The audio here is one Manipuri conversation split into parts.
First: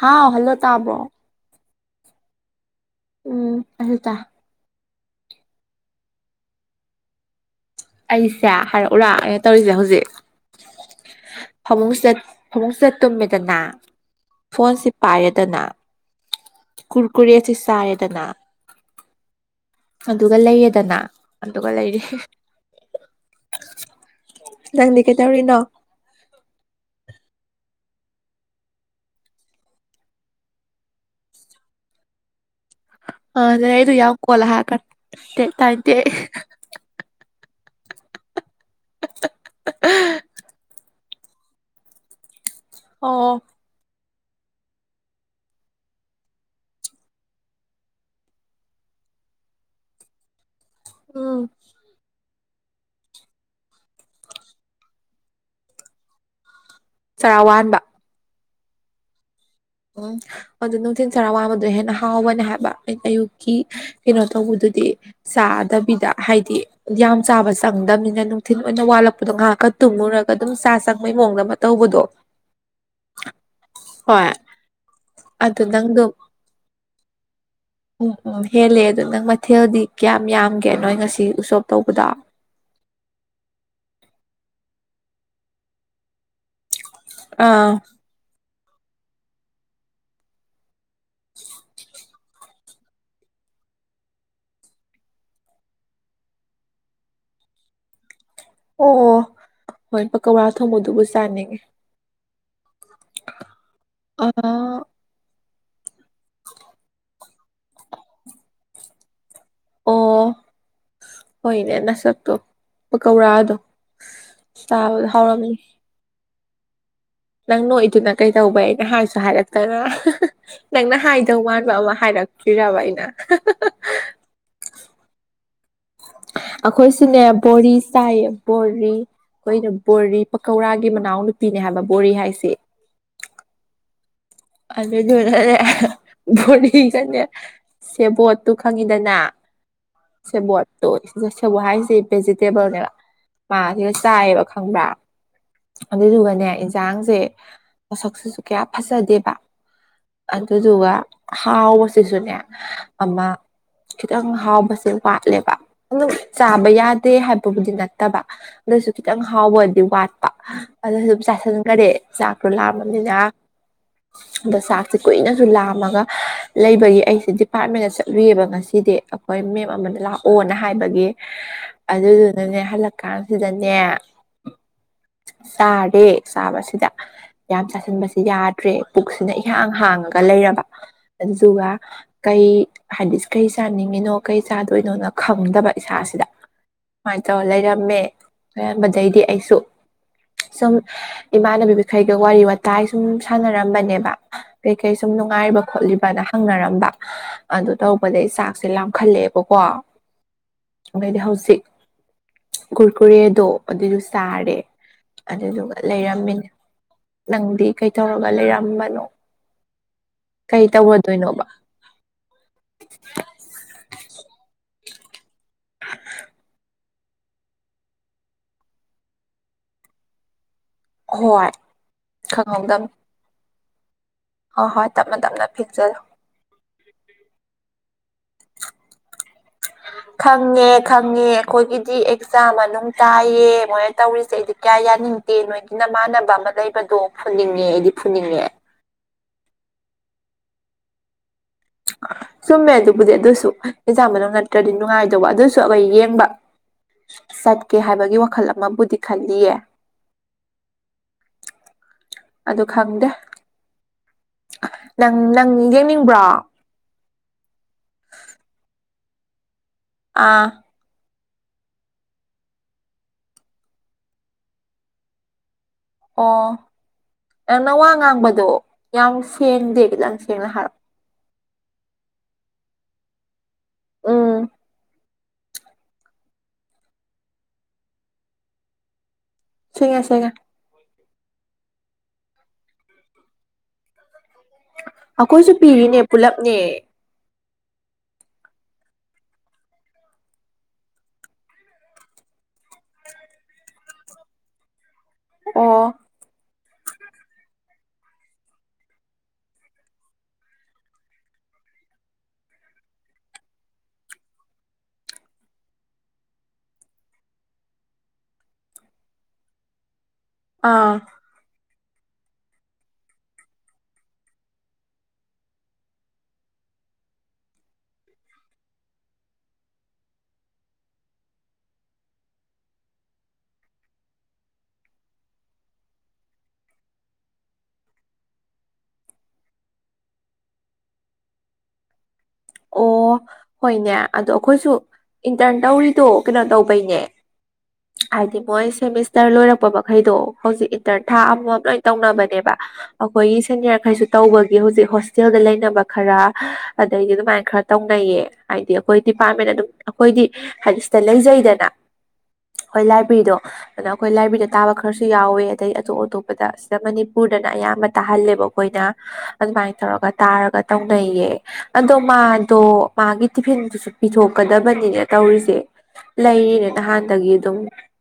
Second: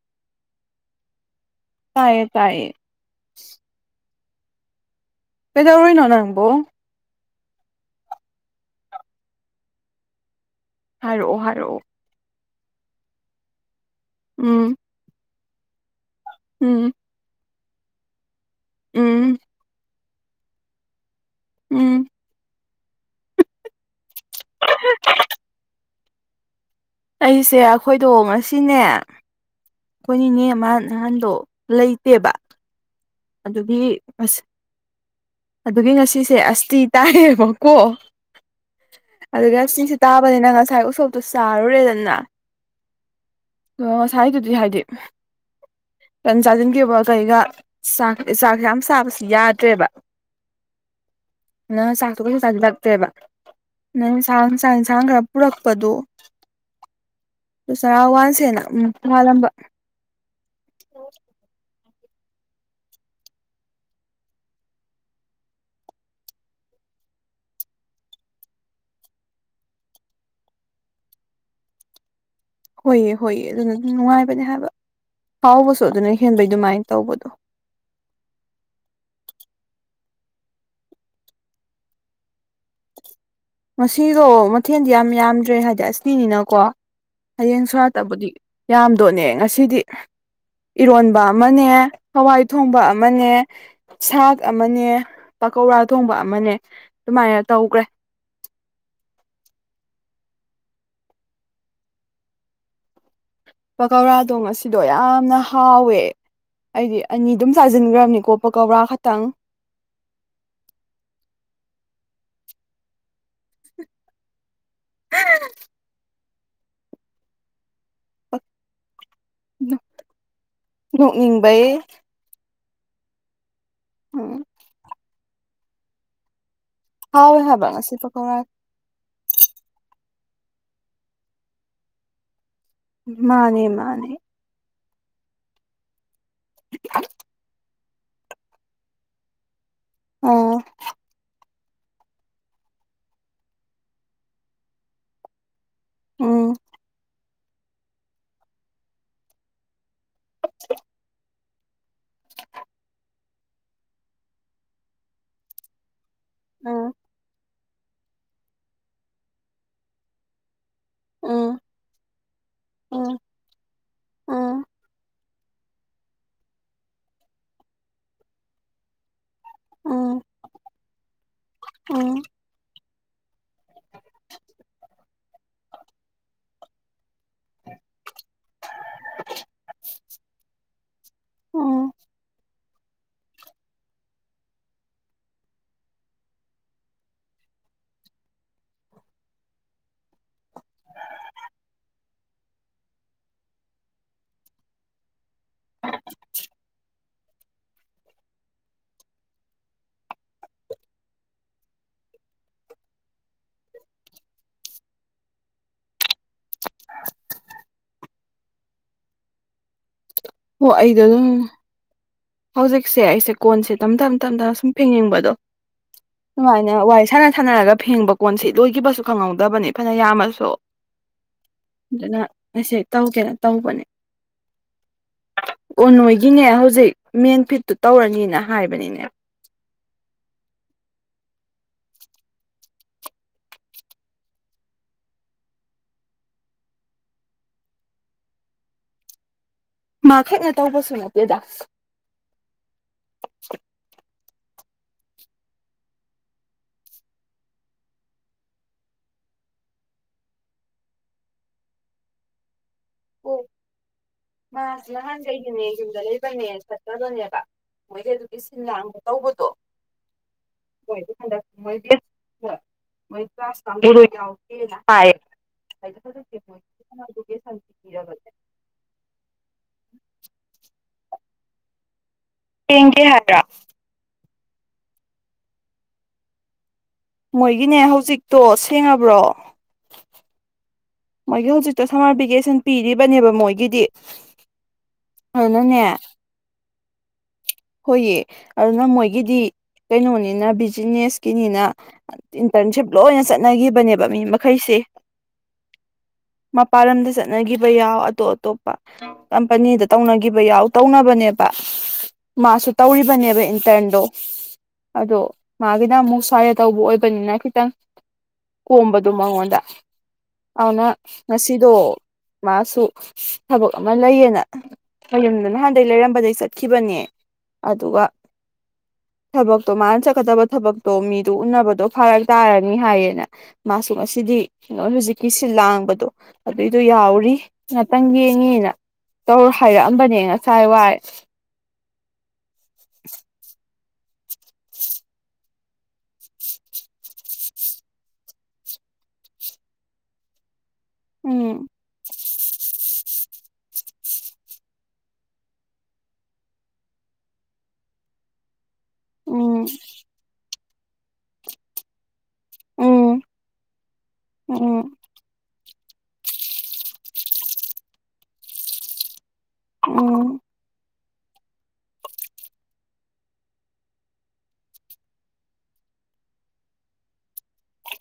ꯍꯥꯥꯎ ꯍꯜꯂꯣ ꯇꯕ꯭ꯔꯣ ꯇꯥꯏꯌꯦ ꯇꯥꯏꯌꯦ ꯎꯝ ꯑꯗꯨꯗ ꯀꯩꯗꯧꯔꯤꯅꯣ ꯅꯪꯕꯣ ꯑꯩꯁꯦ ꯍꯥꯏꯔꯛꯎꯔꯥ ꯑꯩꯅ ꯇꯧꯔꯤꯁꯦ ꯍꯧꯖꯤꯛ ꯍꯥꯏꯔꯛꯑꯣ ꯍꯥꯏꯔꯛꯑꯣ ꯐꯃꯨꯡꯁꯤꯗ ꯐꯃꯨꯡ ꯁꯠ ꯇꯨꯝꯃꯦꯗꯅ ꯎꯝ ꯐꯣꯟꯁꯤ ꯄꯥꯏꯔꯦꯗꯅ ꯎꯝ ꯀꯨꯔꯀꯨꯔꯦꯁꯤ ꯆꯥꯔꯦꯗꯅ ꯎꯝ ꯑꯗꯨꯒ ꯂꯩꯔꯦꯗꯅ ꯑꯗꯨꯒ ꯂꯩꯔꯤ ꯎꯝ ꯅꯪꯗꯤ ꯀꯩꯗꯧꯔꯤꯅꯣ ꯑꯩꯁꯦ ꯑꯩꯈꯣꯏꯗꯣ ꯉꯁꯤꯅꯦ ꯑꯩꯈꯣꯏ ꯅꯤꯅꯦ ꯑꯃꯥ ꯅꯍꯥꯟꯗꯣ ꯂꯩꯇꯦꯕ ꯑꯥ ꯅꯔꯩꯗꯨ ꯑꯗꯨꯒꯤ ꯌꯥꯝ ꯑꯁ ꯀꯣꯜꯂ ꯍꯥꯏꯔꯀꯟ ꯇꯥꯅꯤꯡꯇꯦ ꯑꯗꯨꯒꯤ ꯉꯁꯤꯁꯦ ꯑꯁꯇꯤ ꯇꯥꯏꯌꯦꯕꯀꯣ ꯑꯗꯨ ꯑꯁꯇꯤꯁꯤ ꯇꯥꯕꯅꯤꯅ ꯉꯁꯥꯏ ꯎꯁꯣꯞꯇꯣ ꯆꯥꯔꯨꯔꯦꯗꯅ ꯑꯣ ꯑꯣ ꯉꯁꯥꯏꯗꯨꯗꯤ ꯍꯥꯏꯗꯤ ꯇꯟ ꯆꯥꯁꯤꯟꯈꯤꯕꯒ ꯀꯩꯒ ꯆꯥꯛ ꯆꯥꯛꯁꯦ ꯌꯥꯝ ꯁꯥꯕꯁꯨ ꯌꯥꯗ꯭ꯔꯦꯕ ꯎꯝ ꯅꯪ ꯆꯥꯛ ꯑꯗꯨ ꯀꯩꯁꯨ ꯆꯥꯁꯤꯜꯂꯛꯇ꯭ꯔꯦꯕ ꯅꯪꯟꯁꯥꯡ ꯆꯥꯛ ꯌꯦꯟꯁꯥꯡ ꯈꯔ ꯄꯨꯔꯛꯄꯗꯨ ꯆꯔꯥ ꯗꯨ ꯋꯥꯟꯕ ꯆꯔꯥ ꯋꯥꯟꯁꯦꯅ ꯎꯝ ꯋꯥꯜꯂꯝꯕ ꯎꯝ ꯑꯗꯨ ꯅꯨꯡꯊꯤꯟ ꯆꯔꯥ ꯋꯥꯡꯕꯗꯣ ꯍꯦꯟꯅ ꯍꯥꯎꯕꯅꯦ ꯍꯥꯏꯕ ꯑꯩꯅ ꯑꯌꯨꯛꯀꯤ ꯀꯩꯅꯣ ꯇꯧꯕꯗꯨꯗꯤ ꯆꯥꯗꯕꯤꯗ ꯍꯥꯏꯗꯤ ꯌꯥꯝ ꯆꯥꯕ ꯆꯪꯗꯝꯅꯤꯅ ꯅꯨꯡꯊꯤꯜ ꯑꯣꯏꯅ ꯋꯥꯠꯂꯛꯄꯗꯣ ꯉꯥꯏꯍꯥꯛꯀ ꯇꯨꯝꯃꯨꯔꯒ ꯑꯗꯨꯝ ꯆꯥ ꯆꯪꯕꯩ ꯃꯑꯣꯡꯗ ꯑꯃ ꯇꯧꯕꯗꯣ [inaudible] ꯍꯣꯏꯌꯦ ꯍꯣꯏꯌꯦ ꯑꯗꯨꯅ ꯑꯗꯨꯝ ꯍꯣꯏ ꯅꯨꯡꯉꯥꯏꯕꯅꯦ ꯍꯥꯏꯕ ꯑꯗꯨ ꯍꯥꯎꯕꯁꯨ ꯅꯪꯗꯣ ꯑꯗꯨꯅ ꯍꯦꯟꯕꯩ ꯑꯗꯨꯃꯥꯏꯅ ꯇꯧꯕꯗꯣ ꯎꯝ ꯎꯝ ꯍꯦꯜꯂꯦ ꯑꯗꯣ ꯅꯪ ꯃꯊꯦꯜꯗꯤ ꯀꯌꯥꯝ ꯌꯥꯝꯒꯦ ꯅꯣꯏ ꯉꯁꯤ ꯎꯁꯣꯞ ꯇꯧꯕꯗꯣ ꯉꯁꯤꯗꯣ ꯃꯊꯦꯜꯗꯤ ꯌꯥꯝ ꯌꯥꯝꯗ꯭ꯔꯦ ꯍꯥꯏꯗꯤ ꯑꯁꯤꯅꯤꯅꯀꯣ ꯍꯌꯦꯡ ꯑꯥ ꯁꯣꯔꯥꯠꯇꯕꯨꯗꯤ ꯌꯥꯝꯗꯣꯅꯦ ꯉꯁꯤꯗꯤ ꯏꯔꯣꯟꯕ ꯑꯃꯅꯦ ꯍꯋꯥꯏ ꯊꯣꯡꯕ ꯑꯃꯅꯦ ꯁꯥꯥꯛ ꯑꯃꯅꯦ ꯄꯀꯧꯔꯥ ꯊꯣꯡꯕ ꯑꯃꯅꯦ ꯑꯗꯨꯃꯥꯏꯅ ꯇꯧꯒ꯭ꯔꯦ ꯑꯣ ꯑꯣ ꯍꯣꯏ ꯄꯀꯧꯔꯥ ꯊꯣꯡꯕꯗꯨꯕꯨ ꯆꯥꯅꯤꯡꯉꯤ ꯄꯀꯧꯔꯥꯗꯣ ꯉꯁꯤ ꯑꯥ ꯁꯤꯗꯣ ꯌꯥꯝꯅ ꯍꯥꯎꯋꯦ ꯑꯩꯗꯤ ꯑꯅꯤꯗꯨꯝ ꯆꯥꯁꯤꯟꯈ꯭ꯔꯕꯅꯤꯀꯣ ꯄꯀꯧꯔꯥ ꯈꯛꯇꯪ ꯑꯣ ꯍꯣꯏꯅꯦ ꯅꯁꯛꯇꯣ ꯄꯀꯧꯔꯥꯗꯣ ꯆꯥꯕꯗ ꯍꯥꯎꯔꯝꯅꯤ ꯅꯪ ꯅꯣꯛꯏꯗꯨꯅ ꯀꯩꯗꯧꯕ ꯑꯩꯅ ꯍꯥꯏꯁꯨ ꯍꯥꯏꯔꯛꯇꯅ ꯍꯥ ꯍꯥ ꯅꯪꯅ ꯍꯥꯏꯗꯧ ꯃꯥꯟꯕ ꯅꯣꯛꯅꯤꯡꯕꯩ ꯑꯃ ꯍꯥꯏꯔꯛ ꯇ꯭ꯔꯤꯔꯕ ꯑꯩꯅ ꯍꯥ ꯍꯥ ꯍ ꯎꯝ ꯑꯩꯈꯣꯏꯁꯨꯅꯦ ꯍꯥꯎꯋꯦ ꯍꯥꯏꯕ ꯕꯣꯔꯤ ꯉꯁꯤ ꯆꯥꯏꯌꯦ ꯄꯀꯧꯔꯥ ꯕꯣ ꯕꯣꯔꯤ ꯑꯩꯈꯣꯏꯅ ꯕꯣꯔꯤ ꯄꯀꯧꯔꯥꯒꯤ ꯃꯅꯥꯎ ꯅꯨꯄꯤꯅꯦ ꯍꯥꯏꯕ ꯕꯣꯔꯤ ꯍꯥꯏꯁꯦ ꯃꯥꯅꯦ ꯃꯥꯅꯦ ꯑꯗꯨꯗꯨꯅꯅꯦ ꯕꯣꯔꯤꯗꯅꯦ ꯁꯦꯕꯣꯠꯇꯨ ꯈꯪꯉꯤꯗꯅ ꯑꯣ ꯁꯦꯕꯣꯠꯇꯣ [unintelligible] ꯁꯦꯕꯣꯠ ꯍꯥꯏꯁꯦ ꯚꯦꯖꯤꯇꯦꯕꯜꯅꯦꯕ ꯃꯥꯁꯤꯒ ꯆꯥꯏꯌꯦꯕ ꯈꯪꯕ꯭ꯔꯥ ꯑꯗꯨꯗꯨꯒꯅꯦ ꯎꯝ ꯏꯟꯁꯥꯡꯁꯦ ꯃꯣꯠꯁꯛꯁꯤꯁꯨ ꯀꯌꯥ ꯐꯖꯗꯦꯕ ꯑꯗꯨꯗꯨꯒ ꯍꯥꯎꯕꯁꯤꯁꯨꯅꯦ ꯑꯃ ꯈꯤꯇꯪ ꯍꯥꯎꯕꯁꯦ ꯋꯥꯠꯂꯦꯕ ꯑꯗꯨꯝ ꯆꯥꯕ ꯎꯝ ꯌꯥꯗꯦ ꯍꯥꯏꯕꯕꯨꯗꯤ ꯅꯠꯇꯕ ꯑꯗꯨꯢꯁꯨ ꯈꯤꯇꯪ ꯍꯥꯎꯕꯗꯤ ꯋꯥꯠꯄ ꯑꯗꯨ ꯑꯗꯨꯝ ꯎꯝ ꯆꯥꯁꯤꯟꯈ꯭ꯔꯦ ꯆꯥꯛꯇꯣ ꯎꯝ ꯂꯥꯝꯃꯝꯅꯤꯅ ꯑꯗ ꯎꯝ ꯆꯥꯛꯁꯨ ꯀꯨꯏꯅꯁꯨ ꯂꯥꯝꯃꯒ ꯂꯩꯕꯒꯤ ꯑꯩꯁꯦ ꯗꯤꯄꯥꯔꯠꯃꯦꯟꯗ ꯆꯠꯂꯨꯏꯕ ꯉꯁꯤꯗꯤ ꯍꯣꯏ ꯃꯦꯝ ꯑꯃꯅ ꯎꯝ ꯂꯥꯛꯑꯣꯅ ꯍꯥꯏꯕꯒꯤ ꯎꯝ ꯑꯗꯨꯗꯨꯅꯅꯦ ꯍꯜꯂꯛ ꯀꯥꯟꯁꯤꯗꯅꯦ ꯆꯥꯔꯦ ꯆꯥꯕꯁꯤꯗ ꯌꯥꯝ ꯆꯥꯁꯤꯟꯕꯁꯤ ꯌꯥꯗ꯭ꯔꯦ ꯄꯨꯛꯁꯤꯅ ꯏꯍꯥꯡ ꯍꯥꯡꯉꯒ ꯂꯩꯔꯕ ꯑꯗꯨꯗꯨꯒ ꯎꯝ ꯀꯩ ꯍꯥꯏꯗꯤ ꯀꯩ ꯆꯥꯅꯤꯡꯉꯤꯅꯣ ꯀꯩ ꯆꯥꯗꯣꯏꯅꯣꯅ ꯈꯪꯗꯕ ꯏꯁꯥꯁꯤꯗ ꯁꯨꯃꯥꯏꯅ ꯇꯧꯔ ꯂꯩꯔꯝꯃꯦ ꯂꯩꯔꯝꯕꯗꯩꯗꯤ ꯑꯩꯁꯨ ꯁꯨꯝ ꯏꯃꯥꯟꯅꯕꯤꯈꯩꯒ ꯋꯥꯔꯤ ꯋꯥꯇꯥꯏ ꯁꯨꯝ ꯁꯥꯟꯅꯔꯝ ꯕꯅꯦꯕ ꯀꯩꯀꯩ ꯁꯨꯝ ꯅꯨꯡꯉꯥꯏꯕ ꯈꯣꯠꯂꯤꯕꯅ ꯍꯪꯅꯔꯝꯕ ꯑꯗꯨ ꯇꯧꯔꯛꯕꯗꯩ ꯆꯥꯛꯁꯦ ꯂꯥꯝꯈꯠꯂꯛꯑꯦꯕꯀꯣ ꯑꯩꯗꯤ ꯍꯧꯖꯤꯛ ꯀꯨꯔꯀꯨꯔꯦꯗꯣ ꯑꯗꯨꯢꯗꯨ ꯆꯥꯔꯦ ꯑꯗꯨꯗꯨꯒ ꯂꯩꯔꯝꯃꯤꯅꯦ ꯅꯪꯗꯤ ꯀꯩ ꯇꯧꯔꯒ ꯂꯩꯔꯝꯕꯅꯣ ꯀꯩ ꯍꯣ ꯑꯩꯗꯣ ꯑꯗꯨꯝ ꯇꯧꯒꯗꯣꯏꯅꯣꯕ ꯍꯧꯖꯤꯛꯁꯦ ꯑꯩꯁꯦ ꯀꯣꯟꯁꯦ ꯇꯞ ꯇꯞ ꯇꯞꯅ ꯁꯨꯝ ꯐꯦꯡꯅꯤꯡꯕꯗꯣ ꯁꯨꯃꯥꯏꯅ ꯋꯥꯔꯤ ꯁꯥꯟꯅ ꯁꯥꯟꯅꯔꯒ ꯐꯦꯡꯕ ꯀꯣꯟꯁꯤ ꯂꯣꯏꯈꯤꯕꯁꯨ ꯈꯪꯍꯧꯗꯕꯅꯤ ꯐꯅ ꯌꯥꯝꯃꯁꯨ ꯍꯣꯏ ꯑꯗꯨꯅ ꯃꯁꯤ ꯇꯧꯒꯦꯅ ꯇꯧꯕꯅꯦ ꯑꯥ ꯍꯣꯏ ꯇꯞꯅ ꯇꯞꯅ ꯐꯦꯡꯖꯤꯜꯂꯣ ꯒꯤꯅꯦ ꯍꯧꯖꯤꯛ ꯃꯦꯟ ꯐꯤꯠꯇꯨ ꯇꯧꯔꯅꯤꯅ ꯍꯥꯏꯕꯅꯤꯅꯦ [inaudible] ꯈꯪꯉꯦ ꯈꯪꯉꯦ ꯑꯩꯈꯣꯏꯒꯤꯗꯤ ꯑꯦꯛꯖꯥꯝ ꯃꯅꯨꯡ ꯇꯥꯏꯌꯦ ꯃꯣꯏꯅ ꯇꯧꯔꯤꯁꯦ ꯑꯩꯗꯤ ꯀꯌꯥ ꯌꯥꯅꯤꯡ ꯅꯣꯢꯒꯤ ꯃꯥꯟꯅꯕ ꯑꯃ ꯂꯩꯕꯗꯣ ꯐꯨꯅꯤꯡꯉꯦ ꯑꯩꯗꯤ ꯐꯨꯅꯤꯡꯉꯦ ꯃꯥ ꯈꯥꯛꯅ ꯇꯧꯕꯁꯨ ꯅꯠꯇꯦꯗꯥ ꯆꯨꯝꯃꯦ ꯑꯗꯨꯕꯨꯗꯤ ꯑꯗꯨꯁꯨ ꯑꯦꯛꯖꯥꯛ ꯃꯅꯨꯡ ꯅꯠꯇ꯭ꯔꯗꯤ ꯅꯨꯡꯉꯥꯏꯗꯧꯕ ꯑꯗꯨꯁꯨ ꯑꯩꯈꯣꯏ ꯌꯦꯡꯕ ꯆꯠꯀꯦ ꯍꯥꯏꯕꯒꯤ ꯋꯥꯈꯜ ꯑꯃꯕꯨꯗꯤ ꯈꯜꯂꯤꯌꯦ ꯑꯗꯨ ꯈꯪꯗꯦ ꯃꯥꯁꯨ ꯅꯍꯥꯟ ꯅꯪ ꯅꯪ ꯒꯩꯗꯤꯅꯦ ꯌꯨꯝꯗ ꯌꯦꯡꯅꯤꯡꯕ꯭ꯔꯣ ꯂꯩꯕꯅꯦ ꯆꯠ ꯗꯅꯦꯕ ꯃꯣꯏꯗꯤ ꯑꯗꯨꯒꯤ ꯁꯤꯟ ꯂꯥꯡꯕ ꯇꯧꯕꯗꯣ ꯑꯥ ꯃꯣꯏ [unintelligible] ꯊꯗ ꯃꯣꯏꯗꯤ [unintelligible] ꯃꯣꯏ ꯀ꯭ꯂꯥꯁ ꯀꯪꯕꯨꯗꯣ ꯌꯥꯎꯗꯦꯅ ꯍꯥꯢ ꯑꯣ ꯅꯪꯅ ꯋꯥ ꯉꯥꯡꯕꯗꯣ ꯌꯥꯝ ꯁꯦꯡꯗꯦ ꯈꯤꯇꯪ ꯁꯦꯡꯅ ꯍꯥꯏꯔꯛꯑꯣ ꯁꯦꯡꯗꯦ ꯍꯥꯏꯕ꯭ꯔꯥ ꯎꯝ ꯃꯣꯏꯒꯤꯅꯦ ꯍꯧꯖꯤꯛꯇꯣ ꯁꯦꯡꯉꯕ꯭ꯔꯣ ꯁꯦꯡꯉꯦ ꯁꯦꯡꯉꯦ ꯃꯣꯏꯒꯤ ꯍꯧꯖꯤꯛꯇꯣ ꯁꯝꯃꯔ ꯚꯦꯀꯦꯁꯟ ꯄꯤꯔꯤꯕꯅꯦꯕ ꯃꯣꯏꯒꯤꯗꯤ ꯑꯩꯈꯣꯏꯁꯨ ꯑꯗꯨꯅꯅꯦ ꯄꯤꯔꯤꯅꯦ ꯄꯨꯂꯞꯅꯦ ꯍꯣꯏꯌꯦ ꯑꯗꯨꯅ ꯃꯣꯏꯒꯤꯗꯤ ꯀꯩꯅꯣꯅꯤꯅ ꯕꯤꯖꯤꯅꯦꯁꯀꯤꯅꯤꯅ ꯏꯟꯇꯔꯟꯁꯤꯞ ꯂꯣꯏꯅ ꯆꯠꯅꯈꯤꯕꯅꯦꯕ ꯃꯤ ꯃꯈꯩꯁꯦ ꯑꯣ ꯃꯄꯥꯟ ꯂꯝꯗ ꯆꯠꯅꯈꯤꯕ ꯌꯥꯎ ꯑꯇꯣꯞ ꯑꯇꯣꯞꯄ ꯀꯝꯄꯅꯤꯗ ꯇꯧꯅꯈꯤꯕ ꯌꯥꯎ ꯇꯧꯅꯕꯅꯦꯕ ꯃꯥꯁꯨ ꯇꯧꯔꯤꯕꯅꯦꯕ ꯏꯟꯇꯔꯟꯗꯣ ꯑꯗꯣ ꯃꯥꯒꯤꯅ ꯑꯃꯨꯛ ꯁ꯭ꯋꯥꯏꯗ ꯇꯧꯕ ꯑꯣꯏꯕꯅꯤꯅ ꯈꯤꯇꯪ ꯀꯣꯝꯕꯗꯨ ꯃꯉꯣꯟꯗ ꯑꯗꯨꯅ ꯑꯥ ꯉꯁꯤꯗꯣ ꯃꯥꯁꯨ ꯊꯕꯛ ꯑꯃ ꯂꯩꯌꯦꯅ ꯃꯌꯨꯝꯗ ꯅꯍꯥꯟꯗꯩ ꯂꯩꯔꯝꯕꯗꯩ ꯆꯠꯈꯤꯕꯅꯦ ꯑꯗꯨꯒ ꯊꯕꯛꯇꯣ ꯃꯥꯅ ꯆꯠꯀꯗꯕ ꯊꯕꯛꯇꯣ ꯃꯤꯗꯣ ꯎꯅꯕꯗꯣ ꯐꯔꯛ ꯇꯥꯔꯅꯤ ꯍꯥꯏꯌꯦꯅ ꯃꯥꯁꯨ ꯉꯁꯤꯗꯤ ꯂ‌ꯣꯏꯅ ꯍꯧꯖꯤꯛꯀꯤ ꯁꯤꯜ ꯂꯥꯡꯕꯗꯣ ꯑꯗꯨꯏꯗꯣ ꯌꯥꯎꯔꯤ ꯉꯥꯛꯇꯪ ꯌꯦꯡꯉꯦꯅ ꯇꯧꯔ ꯍꯥꯏꯔꯛꯑꯝꯕꯅꯦ ꯉꯁꯥꯏ ꯋꯥꯏ ꯑꯣ ꯍꯣꯏꯅꯦ ꯑꯗꯣ ꯑꯩꯈꯣꯏꯁꯨ ꯏꯟꯇꯔꯟ ꯇꯧꯔꯤꯗꯣ ꯀꯩꯅꯣ ꯇꯧꯕꯩꯅꯦ ꯍꯥꯏꯗꯤ ꯃꯣꯏ ꯁꯦꯃꯤꯁꯇꯔ ꯂꯣꯏꯔꯛꯄ ꯃꯈꯩꯗꯣ ꯍꯧꯖꯤꯛ ꯏꯟꯇꯔꯟ ꯊꯥ ꯑꯃꯝ-ꯃꯝ ꯎꯝ ꯂ‌ꯣꯏ ꯇꯧꯅꯕꯅꯦꯕ ꯑꯩꯈꯣꯏꯒꯤ ꯁꯦꯅꯤꯌꯥꯔ ꯈꯩꯁꯨ ꯇꯧꯕꯒꯤ ꯍꯧꯖꯤꯛ ꯍꯣꯁꯇꯦꯜꯗ ꯂꯩꯅꯕ ꯈꯔ ꯑꯗꯩꯗꯤ ꯑꯗꯨꯃꯥꯏ ꯈꯔ ꯇꯧꯅꯩꯌꯦ ꯍꯥꯏꯗꯤ ꯑꯩꯈꯣꯏ ꯗꯤꯄꯥꯔꯠꯃꯦꯟ ꯎꯝ ꯑꯗꯨꯝ ꯑꯩꯈꯣꯏꯗꯤ ꯍꯥꯏꯗꯤ ꯁꯤꯗ ꯂꯩꯖꯩꯗꯅ ꯍꯣꯏ ꯎꯝ ꯂꯥꯏꯕ꯭ꯔꯦꯔꯤꯗꯣ ꯑꯗꯣ ꯑꯩꯈꯣꯏ ꯂꯥꯏꯕ꯭ꯔꯦꯔꯤꯗ ꯇꯥꯕ ꯎꯝ ꯈꯔꯁꯨ ꯌꯥꯎꯋꯦ ꯑꯗꯩ ꯑꯇꯣꯞ-ꯑꯇꯣꯞꯄꯗ ꯁꯤꯗ ꯃꯅꯤꯄꯨꯔꯗꯅ ꯑꯌꯥꯝꯕ ꯇꯥꯍꯜꯂꯦꯕ ꯑꯩꯈꯣꯏꯅ ꯑꯗꯨꯃꯥꯏꯅ ꯇꯧꯔꯒ ꯎꯝ ꯇꯥꯔꯒ ꯇꯧꯅꯩꯌꯦ ꯑꯗꯣ ꯃꯥꯗꯣ ꯃꯥꯒꯤ ꯇꯤꯐꯤꯟꯗꯨꯁꯨ ꯄꯤꯊꯣꯛꯀꯗꯕꯅꯤꯅꯦ ꯇꯧꯔꯤꯁꯦ ꯂꯩꯔꯤꯅꯦ ꯅꯍꯥꯟꯗꯒꯤ ꯑꯗꯨꯝ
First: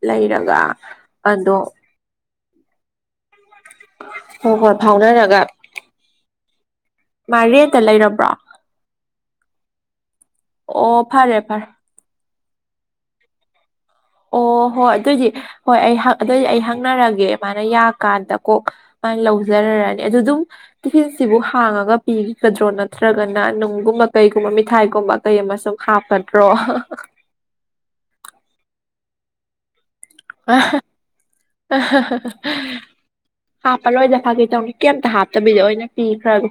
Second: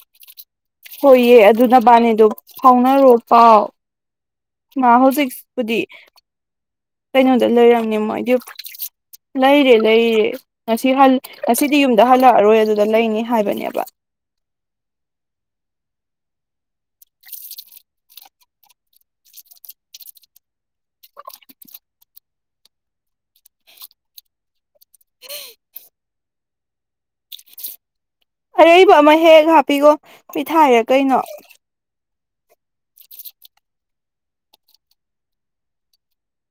ꯂꯩꯔꯒ ꯍꯣꯏꯌꯦ ꯑꯗꯣ ꯑꯗꯨ ꯅꯕꯥꯅꯤꯗꯨ ꯐꯥꯎꯅꯔꯣ ꯄꯥꯎ ꯍꯣꯏ ꯍꯣꯏ ꯃꯥ ꯐꯥꯎꯅꯔꯒ ꯍꯨꯖꯤꯛꯁꯄꯨꯗꯤ ꯃꯥ ꯀꯩꯅꯣꯗ ꯔꯦꯟꯇ ꯂꯩꯔꯝꯅꯤ ꯂꯩꯔꯕ꯭ꯔꯣ ꯃꯣꯏꯗꯤ ꯂꯩꯔꯦ-ꯂꯩꯔꯦ ꯉꯁꯤ ꯑꯣ ꯍꯜ ꯐꯔꯦ ꯐꯔꯦ ꯉꯁꯤꯗꯤ ꯌꯨꯝꯗ ꯍꯜꯂꯛꯑꯔꯣꯏ ꯑꯗꯨꯗ ꯂꯩꯅꯤ ꯍꯥꯏꯕꯅꯦꯕ ꯑꯣ ꯍꯣꯏ ꯑꯗꯨꯏꯗꯤ ꯍꯣꯏ ꯑꯩ ꯍꯛ ꯑꯗꯨꯏꯗꯤ ꯑꯩ ꯍꯪꯅꯔꯒꯦ ꯃꯥꯅ ꯌꯥꯀꯥꯟꯗ ꯀꯣ ꯃꯥ ꯂꯧꯖꯔꯔꯅꯤ ꯑꯗꯨ ꯑꯗꯨꯝ ꯇꯤꯐꯤꯟꯁꯤꯕꯨ ꯍꯥꯡꯉꯒ ꯄꯤꯈꯤꯒꯗ꯭ꯔꯣ ꯅꯠꯇ꯭ꯔꯒꯅ ꯅꯨꯡꯒꯨꯝꯕ ꯀꯩꯒꯨꯝꯕ ꯃꯤꯊꯥꯏꯒꯨꯝꯕ ꯀꯩ ꯑꯃ ꯁꯨꯝ ꯍꯥꯞꯀꯗ꯭ꯔꯣ ꯑꯔꯩꯕ ꯑꯃ ꯍꯦꯛ ꯍꯥꯞꯄꯤꯈꯣ ꯄꯤꯊꯥꯏꯔ ꯀꯩꯅꯣ [unintelligible] ꯍꯥꯞꯄꯂꯣꯏꯗ ꯐꯥꯒꯤ ꯇꯧꯅꯤ ꯀꯩꯝꯇ ꯍꯥꯞꯇꯕꯤꯗꯣ ꯑꯣꯏꯅ ꯄꯤꯈ꯭ꯔꯒ‌ꯦ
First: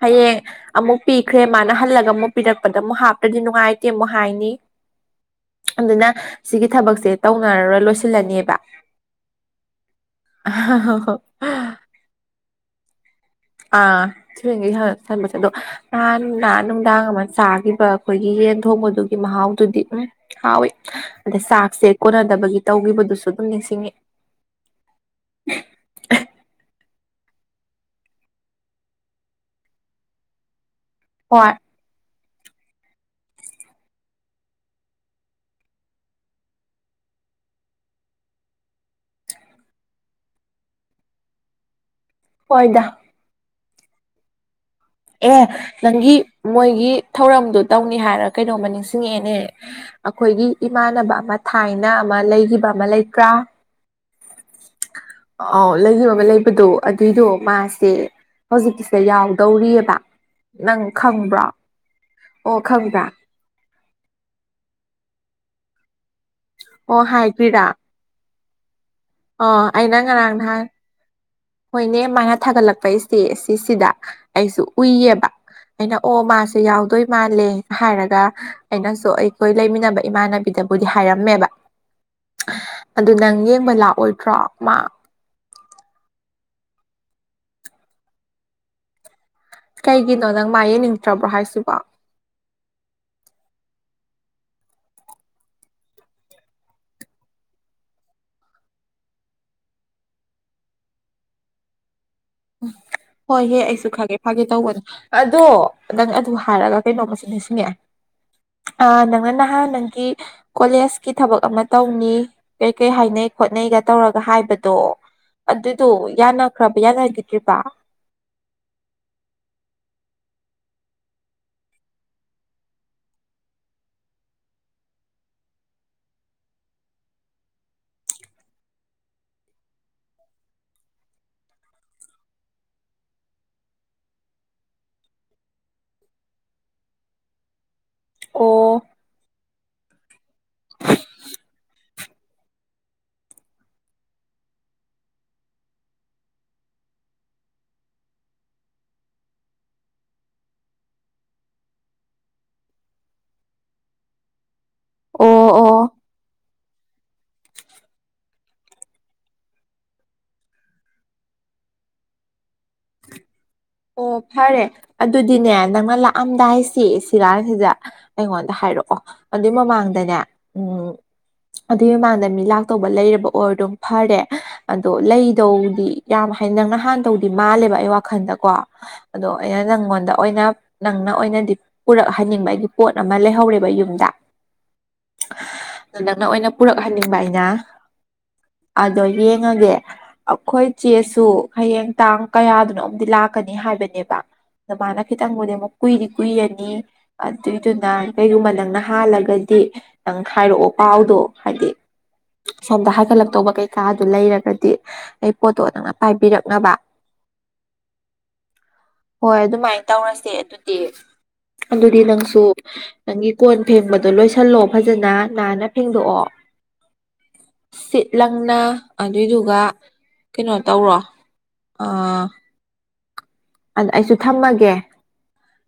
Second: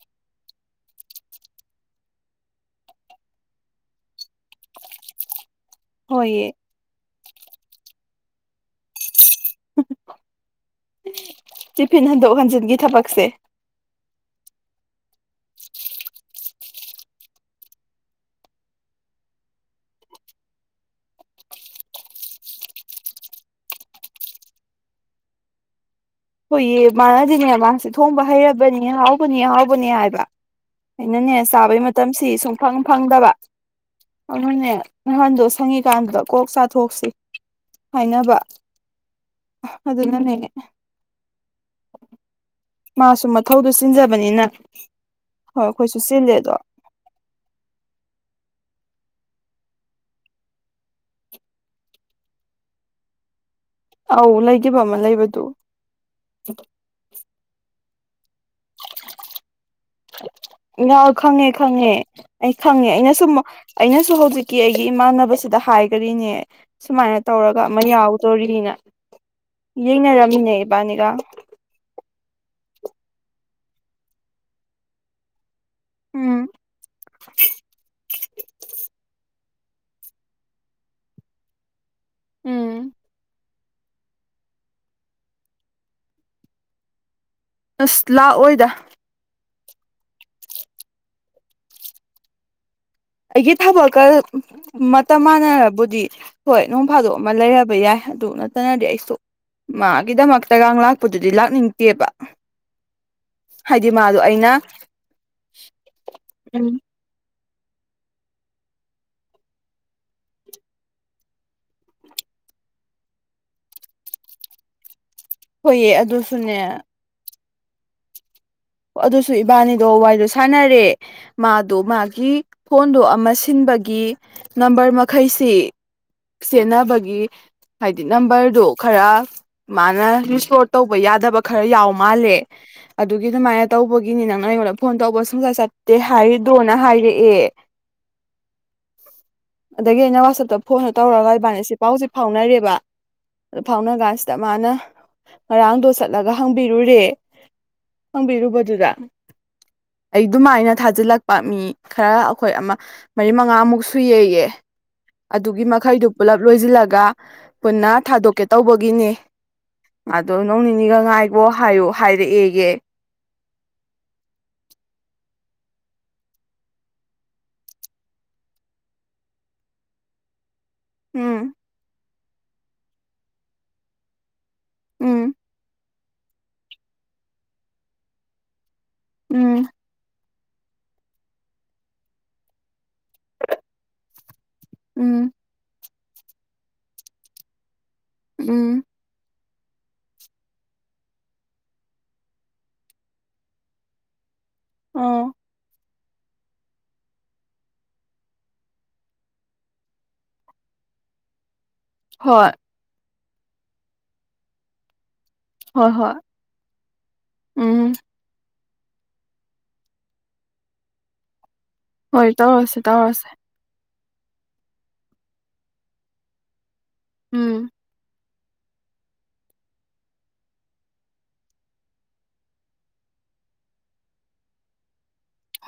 ꯍꯌꯦꯡ ꯑꯃꯨꯛ ꯄꯤꯈ꯭ꯔꯦ ꯃꯥꯅ ꯍꯜꯂꯒ ꯑꯃꯨꯛ ꯄꯤꯔꯛꯄꯗ ꯑꯃꯨꯛ ꯍꯥꯞꯄꯗꯤ ꯅꯨꯡꯉꯥꯏꯇꯦ ꯑꯃꯨꯛ ꯍꯥꯏꯅꯤ [unintelligible] ꯑꯗꯨꯅ ꯍꯣꯏꯌꯦ ꯁꯤꯒꯤ ꯊꯕꯛꯁꯦ ꯇꯧꯅꯔꯔꯣꯏ ꯂꯣꯏꯁꯤꯜꯂꯅꯦꯕ [unintelligible] ꯇꯤꯐꯤꯟ ꯍꯟꯗꯣꯛ ꯍꯟꯖꯤꯟꯒꯤ ꯊꯕꯛꯁꯦ ꯑ ꯊꯤꯔꯦꯡꯒꯩ ꯍꯟ-ꯍꯟꯕꯁ‌ꯦ ꯑꯗꯣ ꯅꯍꯥꯟꯅ ꯅꯨꯃꯤꯗꯥꯡ ꯑꯃ ꯆꯥꯈꯤꯕ ꯑꯩꯈꯣꯏꯒꯤ ꯌꯦꯟ ꯊꯣꯡꯕꯗꯨꯒꯤ ꯃꯍꯥꯎꯗꯨꯗꯤ ꯎꯝ ꯍꯥꯎꯋꯤ ꯑꯗꯩ ꯆꯥꯛꯁꯦ ꯀꯣꯟꯅꯗꯕꯒꯤ ꯇꯧꯈꯤꯕꯗꯨꯁꯨ ꯑꯗꯨꯝ ꯅꯤꯡꯁꯤꯡꯉꯤ ꯍꯣꯏꯌꯦ ꯃꯥꯅꯗꯤꯅꯦ ꯃꯥꯁꯦ ꯊꯣꯡꯕ ꯍꯩꯔꯕꯅꯤ ꯍꯥꯎꯕꯅꯤ-ꯍꯥꯎꯕꯅꯦ ꯍꯥꯏꯕ ꯑꯩꯅꯅꯦ ꯍꯣꯏ ꯆꯥꯕꯩ ꯃꯇꯝꯁꯤ ꯁꯨꯡꯐꯪ ꯐꯪꯗꯕ ꯑꯗꯨꯅꯦ ꯅꯍꯥꯟꯗꯣ ꯁꯪꯉꯤꯀꯥꯟꯗꯨꯗ ꯀꯣꯛ ꯆꯥꯊꯣꯛꯁꯤ ꯍꯥꯏꯅꯕ ꯑꯗꯨꯅꯅꯦ ꯍꯣꯏꯗ ꯃꯥꯁꯨ ꯃꯊꯧꯗꯨ ꯆꯤꯟꯖꯕꯅꯤꯅ ꯑꯦ ꯍꯣꯏ ꯑꯩꯈꯣꯏꯁꯨ ꯅꯪꯒꯤ ꯆꯤꯜꯂꯦ ꯑꯗꯣ ꯃꯣꯏꯒꯤ ꯊꯧꯔꯝꯗꯨ ꯇꯧꯅꯤ ꯍꯥꯏꯔ ꯀꯩꯅꯣꯝꯃ ꯅꯤꯡꯁꯤꯡꯉꯛꯑꯦꯅꯦ ꯑꯈꯣꯏꯒꯤ ꯏꯃꯥꯟꯅꯕ ꯑꯃ ꯊꯥꯏꯅ ꯑꯃ ꯂꯩꯈꯤꯕ ꯑꯃ ꯂꯩꯇ꯭ꯔꯥ ꯑꯧ ꯂꯩꯈꯤꯕ ꯑꯃ ꯂꯩꯕꯗꯨ ꯂꯩꯒꯤꯕ ꯑꯃ ꯂꯩꯕꯗꯣ ꯑꯗꯨꯏꯗꯣ ꯃꯥꯁꯦ ꯍꯧꯖꯤꯛꯀꯤꯁꯤꯗ ꯌꯥꯎꯗꯧꯔꯤ ꯏꯅꯥꯎ ꯈꯪꯉꯦ ꯈꯪꯉꯦ ꯑꯩ ꯑꯣ ꯈꯪꯉꯦ ꯈꯪꯕ꯭ꯔꯥ ꯑꯩꯅ ꯁꯨꯝ ꯑꯩꯅꯁꯨ ꯍꯧꯖꯤꯛꯀꯤ ꯑꯩꯒꯤ ꯏꯃꯥꯟꯅꯕꯁꯤꯗ ꯍꯥꯏꯒꯔꯤꯅꯦ ꯑꯣ ꯁꯨꯃꯥꯏꯅ ꯇꯧꯔꯒ ꯍꯥꯏꯈ꯭ꯔꯤꯔꯥ ꯑꯃ ꯌꯥꯎ ꯗꯣꯔꯤꯅ ꯑ ꯑꯩꯅ ꯉꯔꯥꯡ ꯌꯦꯡꯅꯔꯝꯃꯤꯅꯦ ꯅꯍꯥꯟ ꯏꯕꯥꯅꯤꯒ ꯍꯣꯏꯅꯦ ꯃꯥꯅ ꯊꯥꯒꯠꯂꯛꯄ ꯏꯁꯇꯦ ꯁꯤꯁꯤꯗ ꯑꯩꯁꯨ ꯎꯏꯌꯦꯕ ꯑꯩꯅ ꯑꯣ ꯎꯝ ꯃꯥꯁꯦ ꯌꯥꯎꯗꯣꯏ ꯃꯥꯜꯂꯦ ꯍꯥꯏꯔꯒ ꯑꯩꯅꯁꯨ ꯑꯩꯈꯣꯏ ꯂꯩꯃꯤꯟꯅꯕ ꯏꯃꯥꯟꯅꯕꯤꯗꯕꯨꯗꯤ ꯍꯥꯏꯔꯝꯃꯦꯕ ꯑꯗꯨ ꯅꯪ ꯌꯦꯡꯕ ꯂꯥꯛꯑꯣꯏꯗ꯭ꯔꯣ ꯃꯥ ꯑꯁ ꯂꯥꯛꯑꯣꯏꯗ ꯀꯩꯒꯤꯅꯣ ꯅꯪ ꯃꯥ ꯌꯦꯡꯅꯤꯡꯗ꯭ꯔꯕ꯭ꯔꯣ ꯍꯥꯏꯁꯤꯕꯣ ꯑꯩꯒꯤ ꯊꯕꯛꯀ ꯃꯇꯝ ꯃꯥꯟꯅꯔꯕꯨꯗꯤ ꯍꯣꯏ ꯅꯣꯡ ꯐꯥꯗꯣꯛ ꯑꯃ ꯂꯩꯔꯕ ꯌꯥꯏ ꯑꯗꯨ ꯅꯠꯇꯅꯗꯤ ꯑꯩꯁꯨ ꯃꯥꯒꯤꯗꯃꯛꯇꯒ ꯂꯥꯛꯄꯗꯨꯗꯤ ꯂꯥꯛꯅꯤꯡꯗꯦꯕ ꯎ ꯍꯣꯏꯍꯦ ꯑꯩꯁꯨ ꯍꯥꯏꯗꯤ ꯈꯪꯉꯦ ꯃꯥꯗꯣ ꯐꯥꯒꯦ ꯑꯩꯅ ꯇꯧꯕꯅꯤ ꯑꯗꯣ ꯅꯪ ꯑꯗꯨ ꯎꯝ ꯍꯥꯏꯔꯒ ꯀꯩꯅꯣꯝꯃꯁꯨ ꯅꯤꯡꯁꯤꯡꯉꯛꯑꯦ ꯑ ꯅꯪꯅ ꯅꯍꯥꯟ ꯅꯪꯒꯤ ꯀꯣꯂꯦꯖꯀꯤ ꯊꯕꯛ ꯑꯃ ꯇꯧꯅꯤ ꯀꯩ ꯀꯩ ꯍꯥꯏꯅꯩ ꯈꯣꯠꯅꯩꯒ ꯇꯧꯔꯒ ꯍꯥꯏꯕꯗꯣ ꯑꯗꯨꯗꯣ ꯍꯣꯏꯌꯦ ꯑꯗꯨꯁꯨꯅꯦ ꯌꯥꯅꯈ꯭ꯔꯕ ꯌꯥꯅꯈꯤꯗ꯭ꯔꯤꯕ ꯑꯗꯨꯁꯨ ꯏꯕꯥꯅꯤꯗꯣ ꯋꯥꯔꯤꯗꯣ ꯁꯥꯟꯅꯔꯦ ꯃꯥꯗꯣ ꯃꯥꯒꯤ ꯐꯣꯟꯗꯣ ꯑꯃ ꯁꯤꯟꯕꯒꯤ ꯅꯝꯕꯔ ꯃꯈꯩꯁꯤ ꯁꯦꯟꯅꯅꯕꯒꯤ ꯍꯥꯏꯗꯤ ꯅꯝꯕꯔꯗꯣ ꯈꯔ ꯃꯥꯅ ꯔꯤꯁꯇꯔꯣ ꯇꯧꯕ ꯌꯥꯗꯕ ꯈꯔ ꯌꯥꯎ ꯃꯥꯜꯂꯦ ꯑꯗꯨꯒꯤ ꯑꯗꯨꯃꯥꯏꯅ ꯇꯧꯕꯒꯤꯅꯤ ꯅꯪꯅ ꯑꯩꯉꯣꯟꯗ ꯐꯣꯟ ꯇꯧꯕ ꯁꯨꯡꯁꯠ ꯆꯠꯇꯦ ꯍꯥꯏꯗꯣꯅ ꯍꯥꯏꯔꯛꯑꯦ ꯑꯣ ꯑꯗꯒꯤ ꯑꯩꯅ ꯋꯥꯆꯞꯇ ꯐꯣꯟꯗꯣ ꯇꯧꯔꯒ ꯏꯕꯥꯅꯤꯁꯤ ꯄꯥꯎꯁꯦ ꯐꯥꯎꯅꯔꯦꯕ ꯑꯗꯨ ꯐꯥꯎꯅ ꯀꯥꯟꯁꯤꯗ ꯃꯥꯅ ꯉꯔꯥꯡꯗꯣ ꯆꯠꯂꯒ ꯍꯪꯕꯤꯔꯨꯔꯦ ꯍꯪꯕꯤꯔꯨꯕꯗꯨꯗ ꯑꯩ ꯑꯗꯨꯃꯥꯏꯅ ꯊꯥꯖꯤꯜꯂꯛꯄ ꯃꯤ ꯈꯔ ꯑꯩꯈꯣꯏ ꯑꯃ ꯃꯔꯤ ꯃꯉꯥꯃꯨꯛ ꯁꯨꯏꯑꯌꯦ ꯑꯣ ꯑꯗꯨꯒꯤ ꯑꯣ ꯃꯈꯩꯗꯨ ꯄꯨꯂꯞ ꯂꯣꯏꯁꯤꯜꯂꯒ ꯄꯨꯟꯅ ꯊꯥꯗꯣꯛꯀꯦ ꯇꯧꯕꯒꯤꯅꯦ ꯑꯗꯣ ꯅꯣꯡ ꯅꯤꯅꯤꯒ ꯉꯥꯏꯒꯣ ꯍꯥꯏꯌꯣ ꯍꯥꯏꯔꯛꯑꯦꯌꯦ ꯑꯣ ꯐꯔꯦ ꯑꯗꯨꯗꯤꯅꯦ ꯅꯪꯅ ꯂꯥꯛꯑꯝꯗꯥꯏꯁꯤ ꯁꯤꯔꯥꯡꯁꯤꯗ ꯑꯩꯉꯣꯟꯗ ꯍꯥꯏꯔꯛꯑꯣ ꯑꯗꯨꯏ ꯃꯃꯥꯡꯗꯅꯦ ꯎꯝ ꯎꯝ ꯑꯗꯨꯏ ꯃꯃꯥꯡꯗ ꯃꯤ ꯂꯥꯛꯇꯧꯕ ꯂꯩꯔꯕ ꯑꯣꯏꯔꯗꯨꯝ ꯐꯔꯦ ꯑꯗꯣ ꯎꯝ ꯂꯩꯗꯧꯗꯤ ꯌꯥꯝ ꯍꯥꯏ ꯅꯪꯅ ꯍꯥꯟꯗꯧꯗꯤ ꯃꯥꯜꯂꯦꯕ ꯑꯩ ꯋꯥꯈꯜꯗꯀꯣ ꯑꯗꯣ ꯑꯩꯅ ꯎꯝ ꯅꯪꯉꯣꯟꯗ ꯑꯣꯏꯅ ꯅꯪꯅ ꯑꯣꯏꯅꯗꯤ ꯄꯨꯔꯛꯍꯟꯅꯤꯡꯕ ꯄꯣꯠ ꯑꯃ ꯂꯩꯍꯧꯔꯦꯕ ꯌꯨꯝꯗ ꯎꯝ ꯅꯪꯅ ꯑꯣꯏꯅ ꯄꯨꯔꯛꯍꯟꯅꯤꯡꯕ ꯑꯩꯅ ꯎꯝ ꯑꯗꯣ ꯌꯦꯡꯉꯒꯦ ꯑꯩꯈꯣꯏ ꯆꯦꯁꯨ ꯍꯌꯦꯡ ꯇꯥꯡ ꯀꯌꯥꯗꯅꯣ ꯑꯃꯗꯤ ꯂꯥꯛ ꯂꯥꯛꯀꯅꯤ ꯍꯥꯏꯕꯅꯦꯕ ꯑꯗ ꯃꯥꯅ ꯑꯣ ꯈꯤꯇꯪꯕꯨꯗꯤ ꯑꯃꯨꯛ ꯀꯨꯏꯗꯤ ꯀꯨꯏꯔꯅꯤ ꯑꯗꯨꯏꯗꯨꯅ ꯀꯩꯒꯨꯝꯕ ꯅꯪꯅ ꯍꯥꯜꯂꯒꯗꯤ ꯅꯪ ꯈꯥꯏꯔꯛꯑꯣ ꯄꯥꯎꯗꯣ ꯍꯥꯏꯗꯤ ꯍꯣꯏ ꯁꯣꯝꯗ ꯍꯥꯏꯒꯠꯂꯛꯇꯧꯕ ꯀꯩꯀꯥꯗꯨ ꯂꯩꯔꯒꯗꯤ ꯑꯩ ꯄꯣꯠꯇꯣ ꯍꯣꯏ ꯅꯪꯅ ꯍꯣꯏ ꯄꯥꯏꯕꯤꯔꯛꯅꯕ ꯎꯝ ꯍꯣꯏ ꯑꯗꯨꯃꯥꯏꯅ ꯇꯧꯔꯁꯦ ꯑꯗꯨꯗꯤ ꯑꯗꯨꯗꯤ ꯍꯣꯏ ꯅꯪꯁꯨ ꯇꯧꯔꯁꯦ ꯇꯧꯔꯁꯦ ꯅꯪꯒꯤ ꯀꯣꯟ ꯐꯦꯡꯕꯗꯣ ꯂꯣꯏꯁꯜꯂꯣ ꯐꯖꯅ ꯅꯥꯟꯅ ꯐꯦꯡꯗꯣꯛꯑꯣ ꯎꯝ ꯁꯤꯠ ꯂꯪꯅ ꯑꯗꯨꯏꯗꯨꯒ ꯀꯩꯅꯣ ꯇꯧꯔꯣ ꯑꯗ ꯑꯩꯁꯨ ꯊꯝꯃꯒꯦ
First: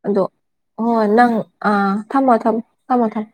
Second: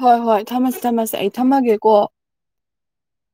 ꯍꯣꯏ ꯑꯗꯣ ꯍꯣꯏ ꯊꯝꯃꯁꯤ ꯍꯣꯏ ꯊꯝꯃꯁꯤ ꯑꯩ ꯅꯪ ꯑ ꯊꯝꯃꯒꯦꯀꯣ ꯊꯝꯃꯣ ꯊꯝꯃꯣ ꯊꯝꯃꯣ ꯊꯝꯃꯣ